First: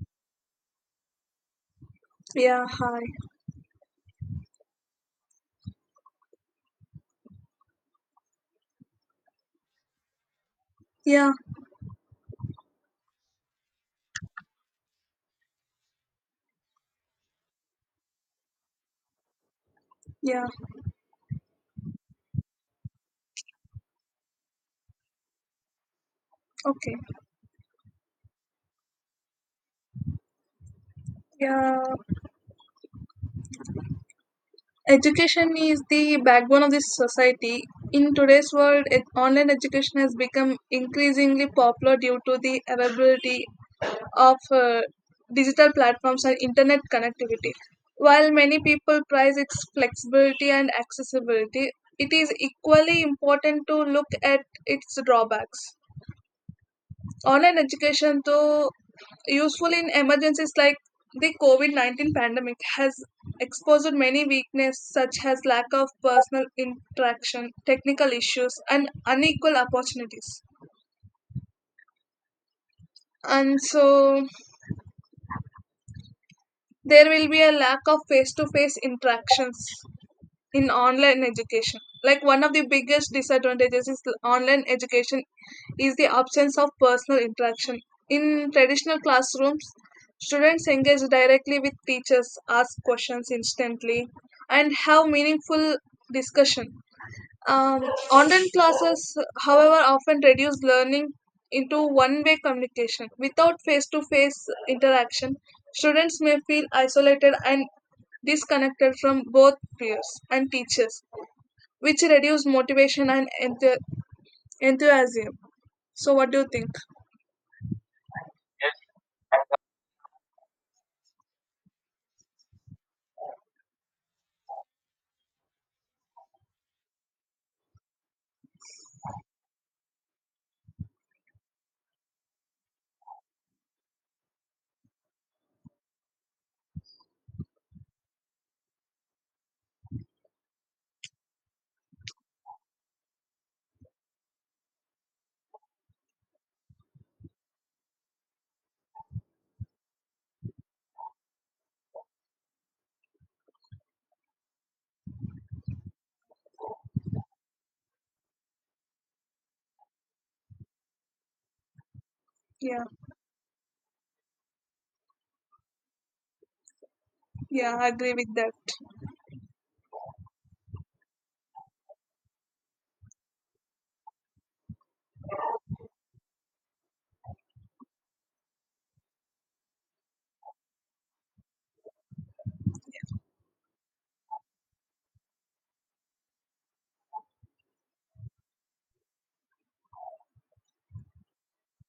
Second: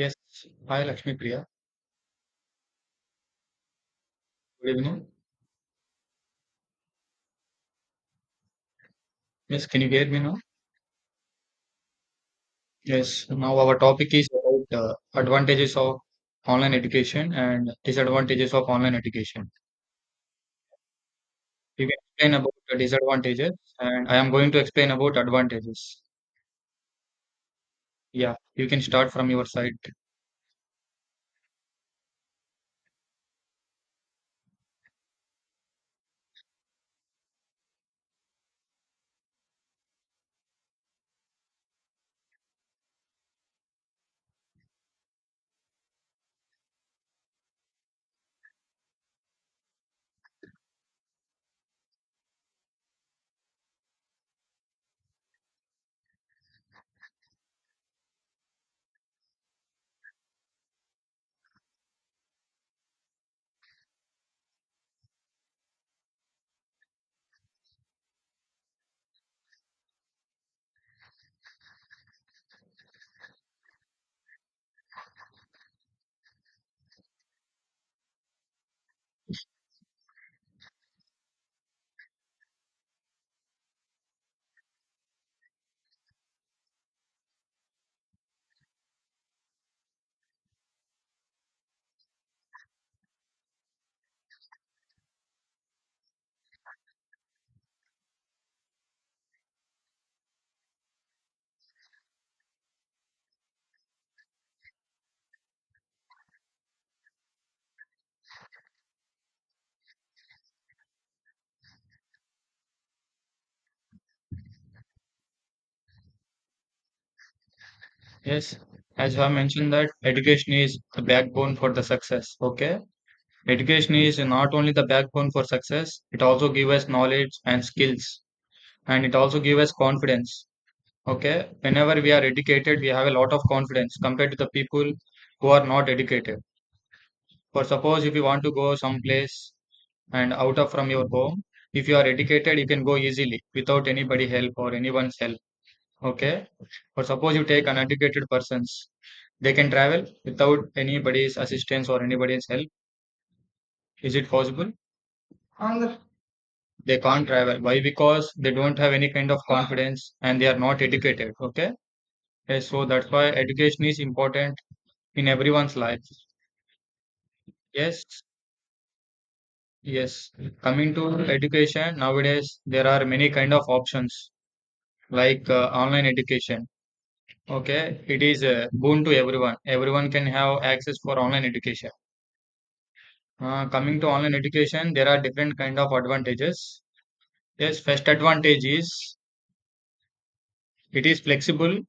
Yes, hi Lakshmi Priya. Yeah, hi. Good evening. Yes, can you hear me now? Yeah, Yes, now our topic is about advantages of online education and disadvantages of online education. yeah, You can explain about the disadvantages, and I am going to explain about advantages. okay. Yeah, you can start from your side. Yeah, education is the backbone of this society. In today's world, online education has become increasingly popular due to the availability of digital platforms and internet connectivity. While many people prize its flexibility and accessibility, it is equally important to look at its drawbacks. Online education, though useful in emergencies like the covid-19 pandemic, has exposed many weaknesses such as lack of personal interaction, technical issues, and unequal opportunities. And so there will be a lack of face-to-face interactions in online education. Like, one of the biggest disadvantages online education is the absence of personal interaction. In traditional classrooms, students engage directly with teachers, ask questions instantly, and have meaningful discussion. Um, Online classes, however, often reduce learning into one way communication. Without face to face interaction, students may feel isolated and disconnected from both peers and teachers, which reduce motivation and enthusiasm. So, what do you think? Yes, as you have mentioned that education is the backbone for the success. Okay, education is not only the backbone for success; it also gives us knowledge and skills, and it also gives us confidence. Okay, whenever we are educated, we have a lot of confidence compared to the people who are not educated. For suppose if you want to go someplace and out of from your home, if you are educated, you can go easily without anybody help or anyone's help. Okay, or suppose you take uneducated persons, they can travel without anybody's assistance or anybody's help. Is it possible? They can't travel. Why? Because they don't have any kind of confidence and they are not educated. Okay, yes, Yeah, so that's why education is important in everyone's life. yeah, I Yes, agree with that. yes. Coming to education nowadays, there are many kind of options like online education. Okay, it is a boon to everyone. Everyone can have access for online education. Coming to online education, there are different kind of advantages. Yes, first advantage is it is flexible.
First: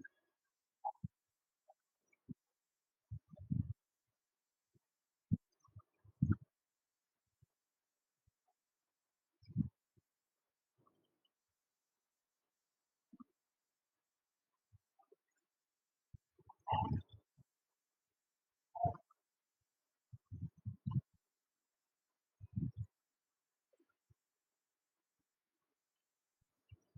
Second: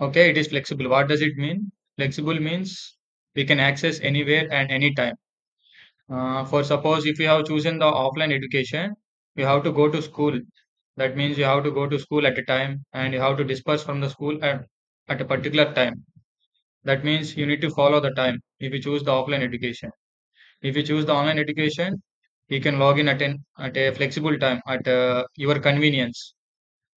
Okay, it is flexible. What does it mean? Flexible means we can access anywhere and anytime. For suppose if you have chosen the offline education, you have to go to school. That means you have to go to school at a time and you have to disperse from the school at a particular time. That means you need to follow the time if you choose the offline education. If you choose the online education, you can log in at a flexible time at your convenience.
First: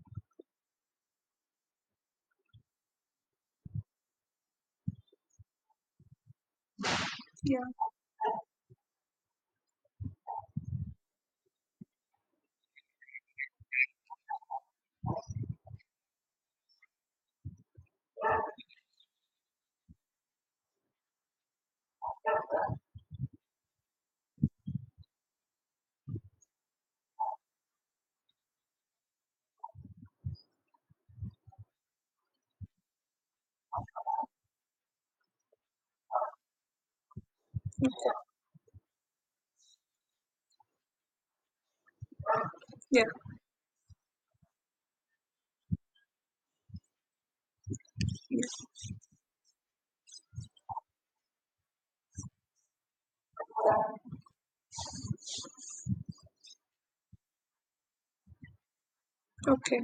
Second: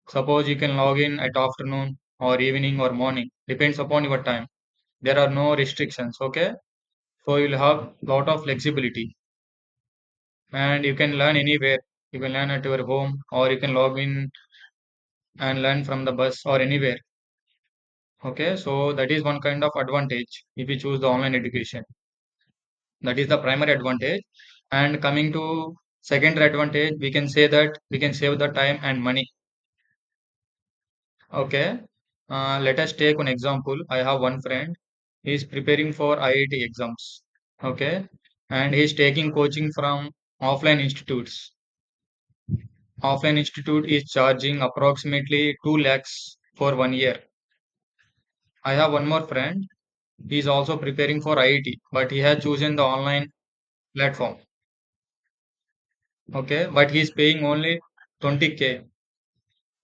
Suppose you can log in at afternoon or evening or morning, depends upon your time. There are no restrictions, okay? So you'll Yeah, have lot of flexibility, and you can learn anywhere. You can learn at your home or you can log in and learn from the bus or anywhere. Okay, so that is one kind of advantage if you choose the online education. That is the primary advantage. And coming to secondary advantage, we can say that we can save the time and money. Okay, let us take an example. I have one friend. He is preparing for iit exams. Okay, and he is taking coaching from offline institutes. yeah, Of an institute is charging approximately 2 lakhs for 1 year. yeah. I have one more friend. He is also preparing for IIT, but he has chosen the online platform. Okay, but he is paying only 20K. Okay,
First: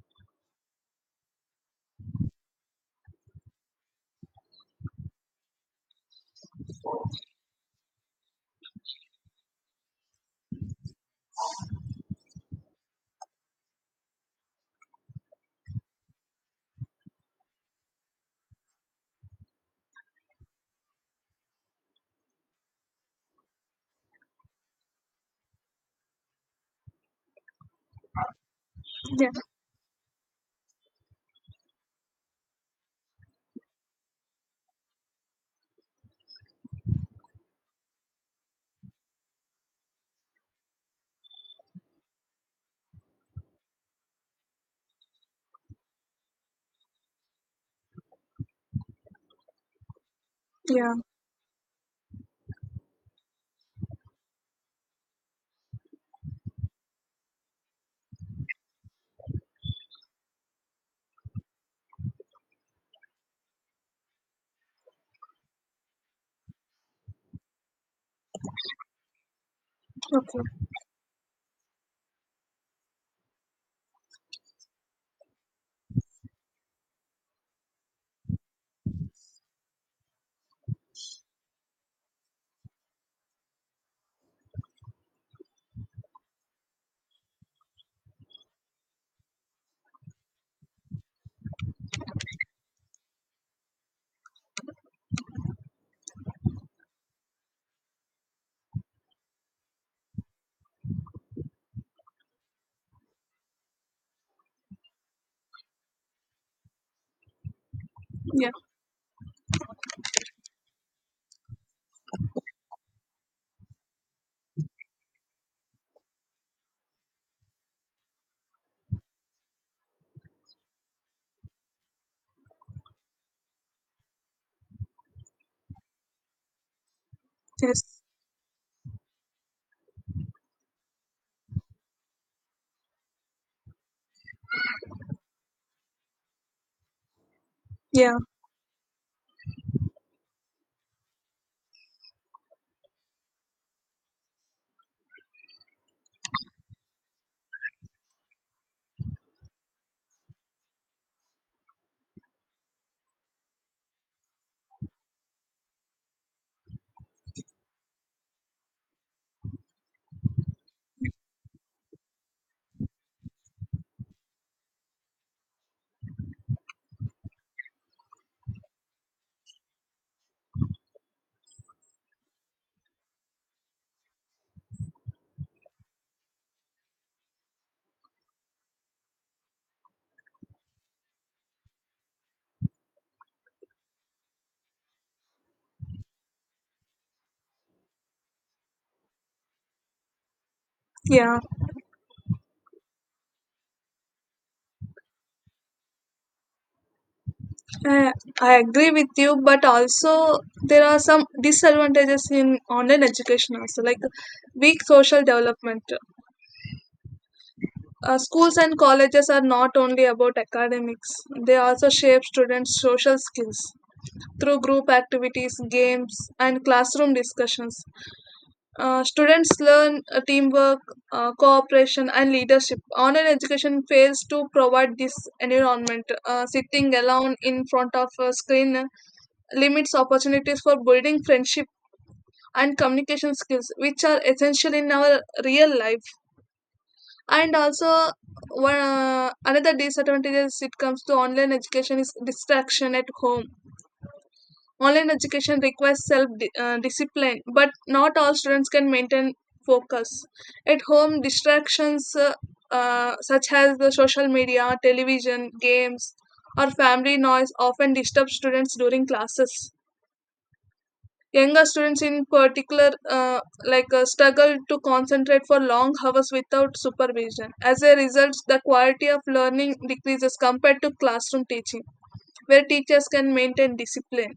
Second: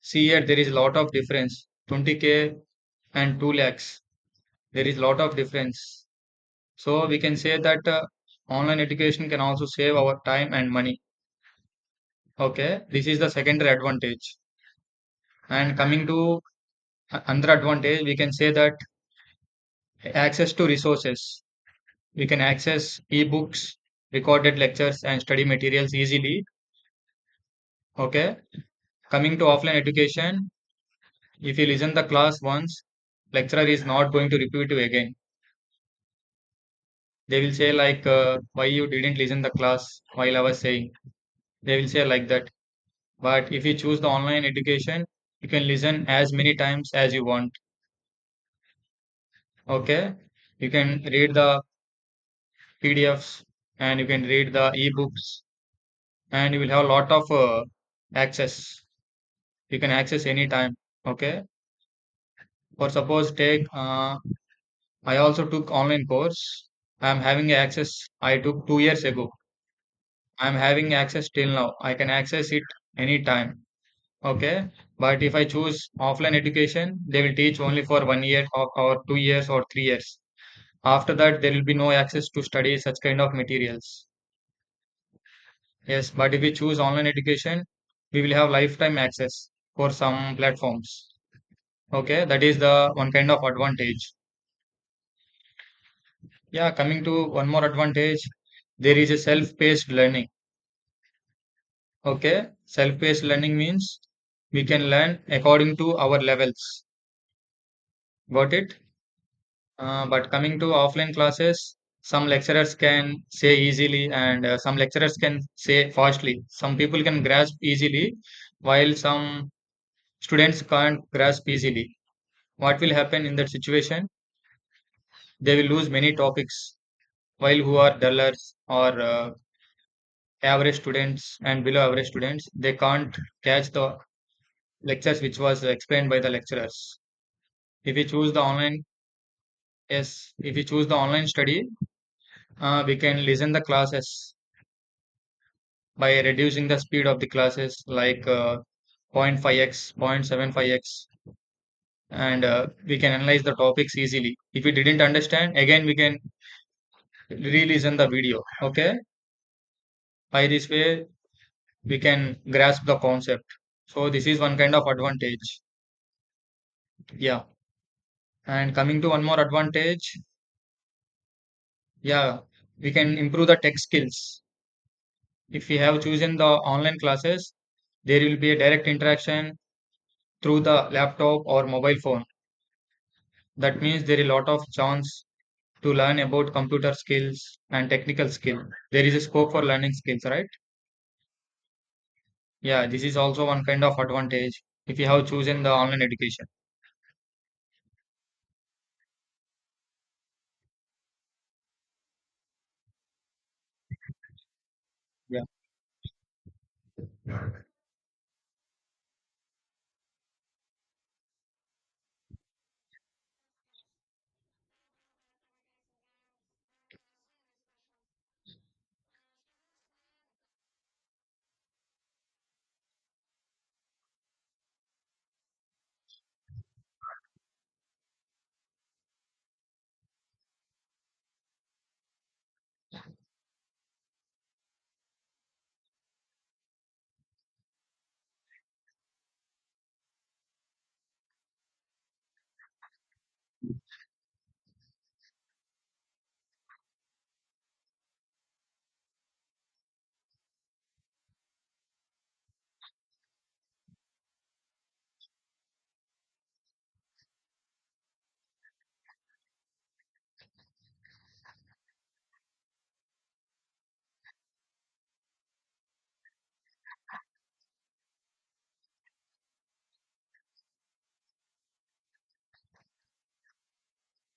See here, there is a lot of difference. 20K and 2 lakhs. There is a lot of difference. So we can say that online education can also save our time and money. Okay, this is the secondary advantage. And coming to another advantage, we can say that access to resources. We can access ebooks, recorded lectures, and study materials easily. Okay. yeah, Coming to offline education, if you listen the class once, lecturer is not going to repeat you again. They will say like, why you didn't listen the class while I was saying. They will say like that. But if you choose the online education, you can listen as many times as you want. Okay. You yeah, can read the PDFs and you can read the ebooks and you will have a lot of access. You can access anytime. Okay, or suppose take I also took online course. I am having access. I took 2 years ago. I am okay, having access till now. I can access it anytime. Okay, but if I choose offline education, they will teach only for 1 year or 2 years or 3 years. After that, there will be no access to study such kind of materials. Yes, but if we choose online education, we will have lifetime access for some platforms. Okay, that is the one kind of advantage. Yeah, coming to one more advantage, there is a self-paced learning. Okay, self-paced learning means we can learn according to our levels. yeah, Got it? But coming to offline classes, some lecturers can say easily and some lecturers can say fastly. Some people can grasp easily, while some students can't grasp easily. What will happen in that situation? They will lose many topics, while who are yes, dullers or average students and below average students they can't catch the lectures which was explained by the lecturers if we yeah, choose the online. Yes, if we choose the online study, we can listen the classes by reducing the speed of the classes like 0.5x 0.75x and we can analyze the topics easily. If we didn't understand again we can re-listen the video. Okay, by this way we can grasp the concept. So this is one kind of advantage. Yeah. And coming to one more advantage, yeah, we can improve the tech skills. If we have chosen the online classes, there will be a direct interaction through the laptop or mobile phone. That means there is a lot of chance to learn about computer skills and technical skill. There is a scope for learning skills, right? yeah. Yeah, this is also one kind of advantage if you have chosen the online education. Uh, I agree with you, but also there are some disadvantages in online education also, like weak social Yeah, development. Schools and colleges are not only about academics; they also shape students' social skills through group activities, games, and classroom discussions. Students learn teamwork, cooperation, and leadership. Online education fails to provide this environment. Sitting alone in front of a screen limits opportunities for building friendship and communication skills, which are essential in our real life. And also, one another disadvantage as it comes to online education is distraction at home. Online education requires self discipline, but not all students can maintain focus at home. Distractions, such as the social media, television, games, or family noise, often disturb students during classes. Younger students, in particular, like, struggle to concentrate for long hours without supervision. As a result, the quality of learning decreases compared to classroom teaching, where teachers can maintain discipline.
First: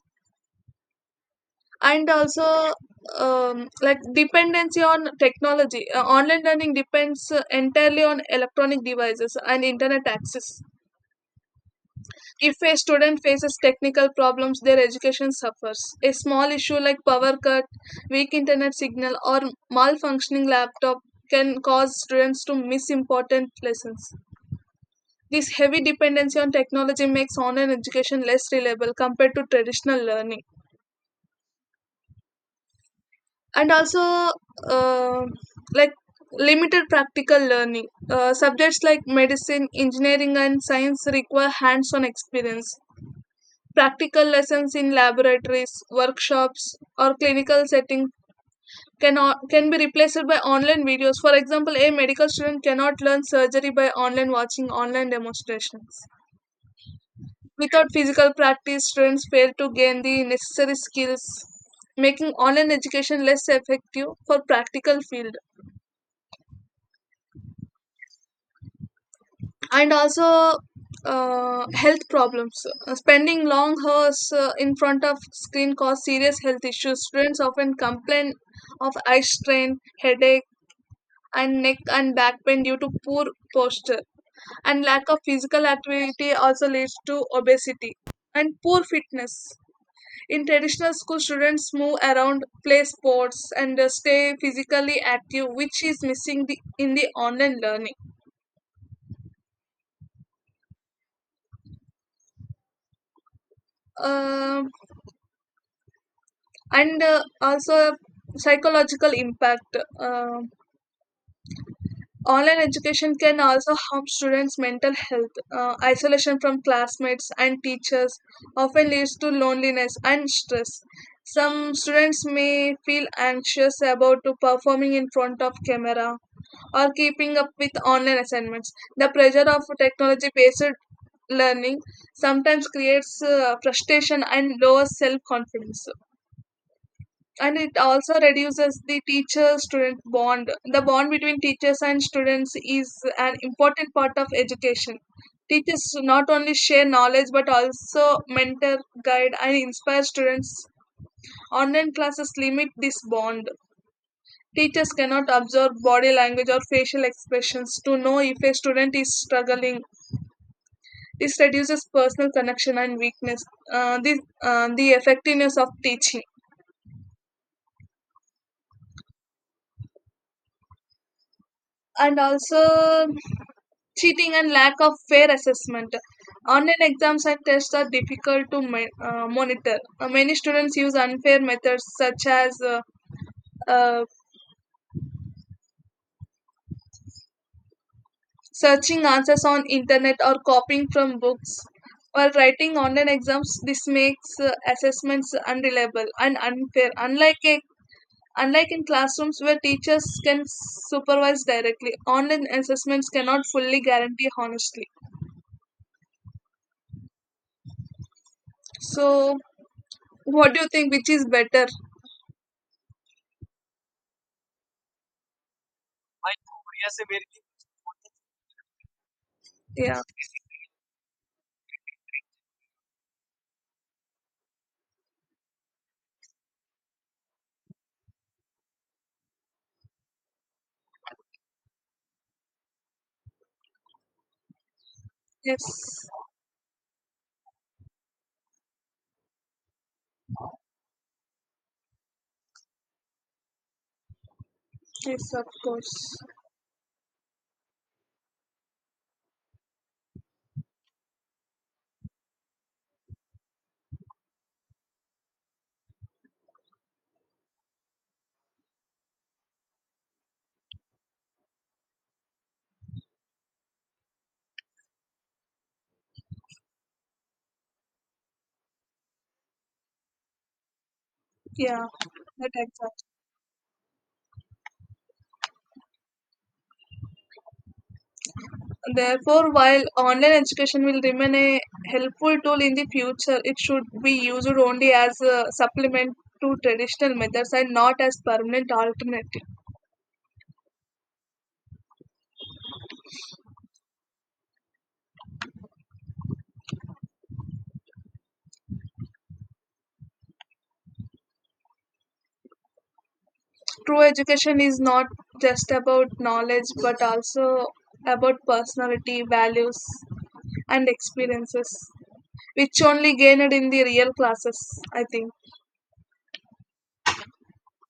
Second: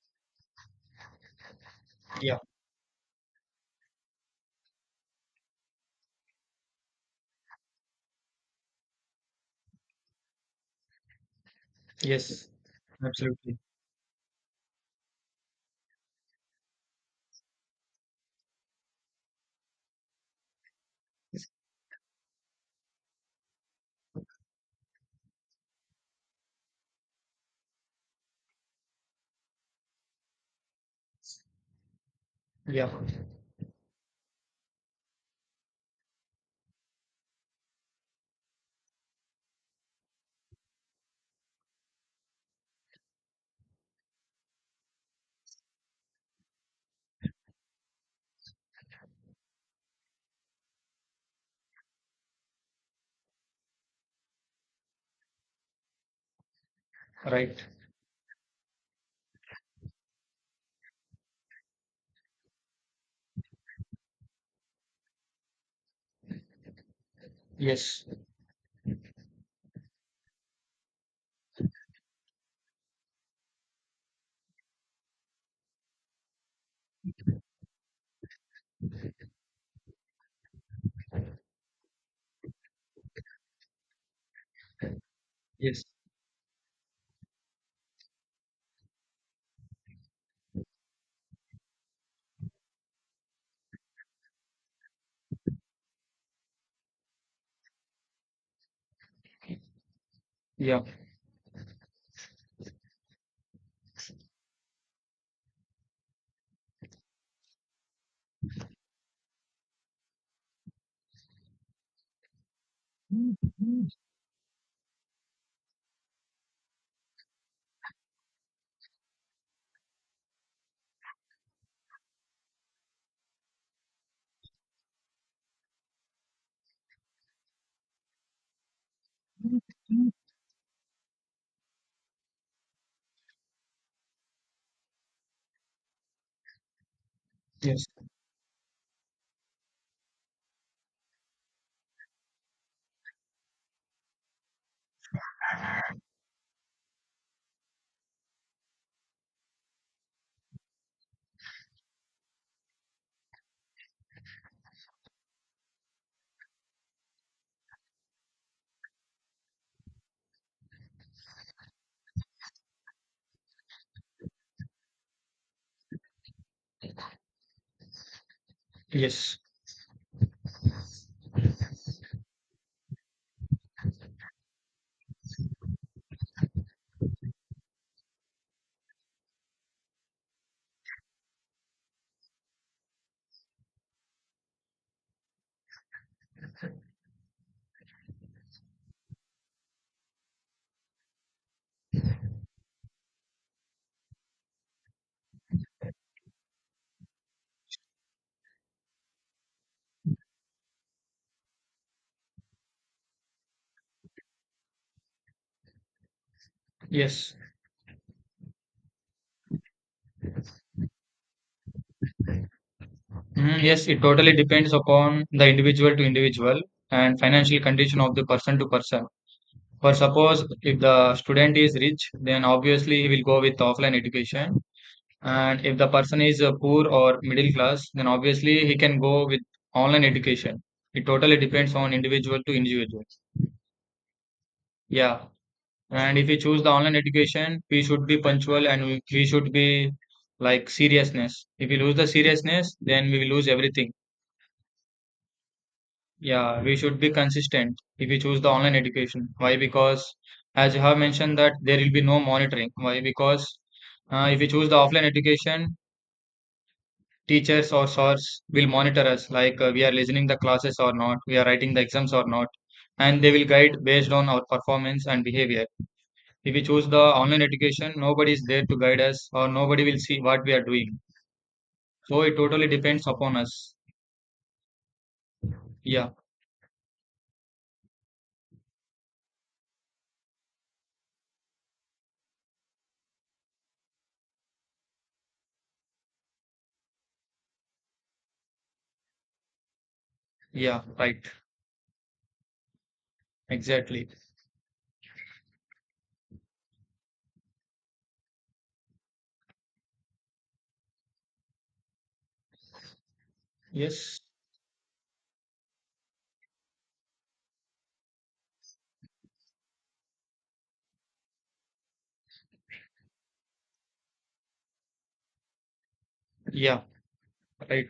And yeah, also, like dependency on technology. Online learning depends entirely on electronic devices and internet access. yes, If a student absolutely. faces technical problems, their education suffers. A small issue like power cut, weak internet signal, or malfunctioning laptop can cause students to miss important lessons. This heavy dependency on technology makes online education less reliable compared to traditional learning. Yeah, And also, uh, like limited practical learning. Subjects like medicine, engineering, and science require hands on experience. Practical lessons in laboratories, workshops, or clinical settings can be replaced by online videos. For example, a medical student cannot learn surgery by online watching online demonstrations. right. Without physical practice, students fail to gain the necessary skills, making online education less effective for practical field. Yes, And also, health problems. Spending long hours in front of screen cause serious health issues. Students often complain of eye strain, headache, and neck and back pain due to poor posture. And lack of physical yes, activity also leads to obesity and poor fitness. In traditional school, students move around, play sports, and stay physically active, which is missing in the online learning. yeah, Um and also psychological impact. Online education can also harm students mental health. Isolation from classmates and teachers often leads to loneliness and stress. Some students may feel anxious about to performing in front of camera or keeping up with online assignments. The pressure of technology based learning sometimes creates frustration and lower self confidence. And it yes. also reduces the teacher student bond. The bond between teachers and students is an important part of education. Teachers not only share knowledge but also mentor, guide, and inspire students. Online classes limit this bond. Teachers cannot observe body language or facial expressions to know if a student is struggling. This reduces personal connection and weakness uh, this, the effectiveness of teaching. Yes, And also, cheating and lack of fair assessment. Online exams and tests are difficult to monitor. Many students use unfair methods, such as uh, searching answers on internet or copying from books while writing online exams. This makes assessments unreliable and unfair. Unlike in classrooms where teachers can supervise directly, online assessments cannot fully guarantee honestly. yes, So, what do you think? Which is better? mm, yes. It totally depends upon the individual to individual and financial condition of the person to person. For Yeah. suppose if the student is rich, then obviously he will go with offline education. And if the person is poor or middle class, then obviously he can go with online education. It totally depends on individual to individual. Yeah. Yes, And if we choose the online education, we should be punctual and we should be like seriousness. If we lose the seriousness, then we will lose everything. yes, of course. Yeah, we should be consistent if we choose the online education. Why? Because as you have mentioned that there will be no monitoring. Why? Because if we choose the offline education, teachers or SORs will monitor us like we are listening the classes or not, we are writing the exams or not, and they will guide based on our performance and behavior. If we choose the online education, nobody is there to guide us or nobody will see what we are doing. Yeah, So it that totally exact. depends upon us. Yeah, Therefore, while online education will remain a helpful tool in the future, it should be used only as a supplement to traditional methods and not as permanent alternative. yeah, right. Exactly. True Yes. education is not just about knowledge, but also about personality, values, and experiences, which only gained in the real classes. I think. Yeah, right.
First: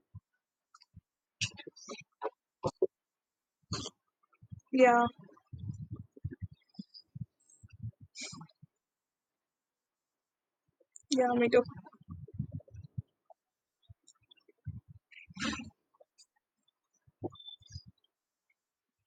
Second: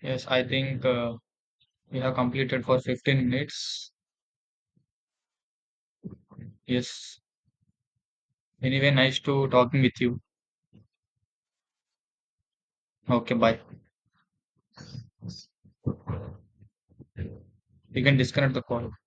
Yes, I think we have completed for 15 minutes. Yeah, Yes. Anyway, nice to talking with you. yeah, me too. Okay, bye. You can disconnect the call.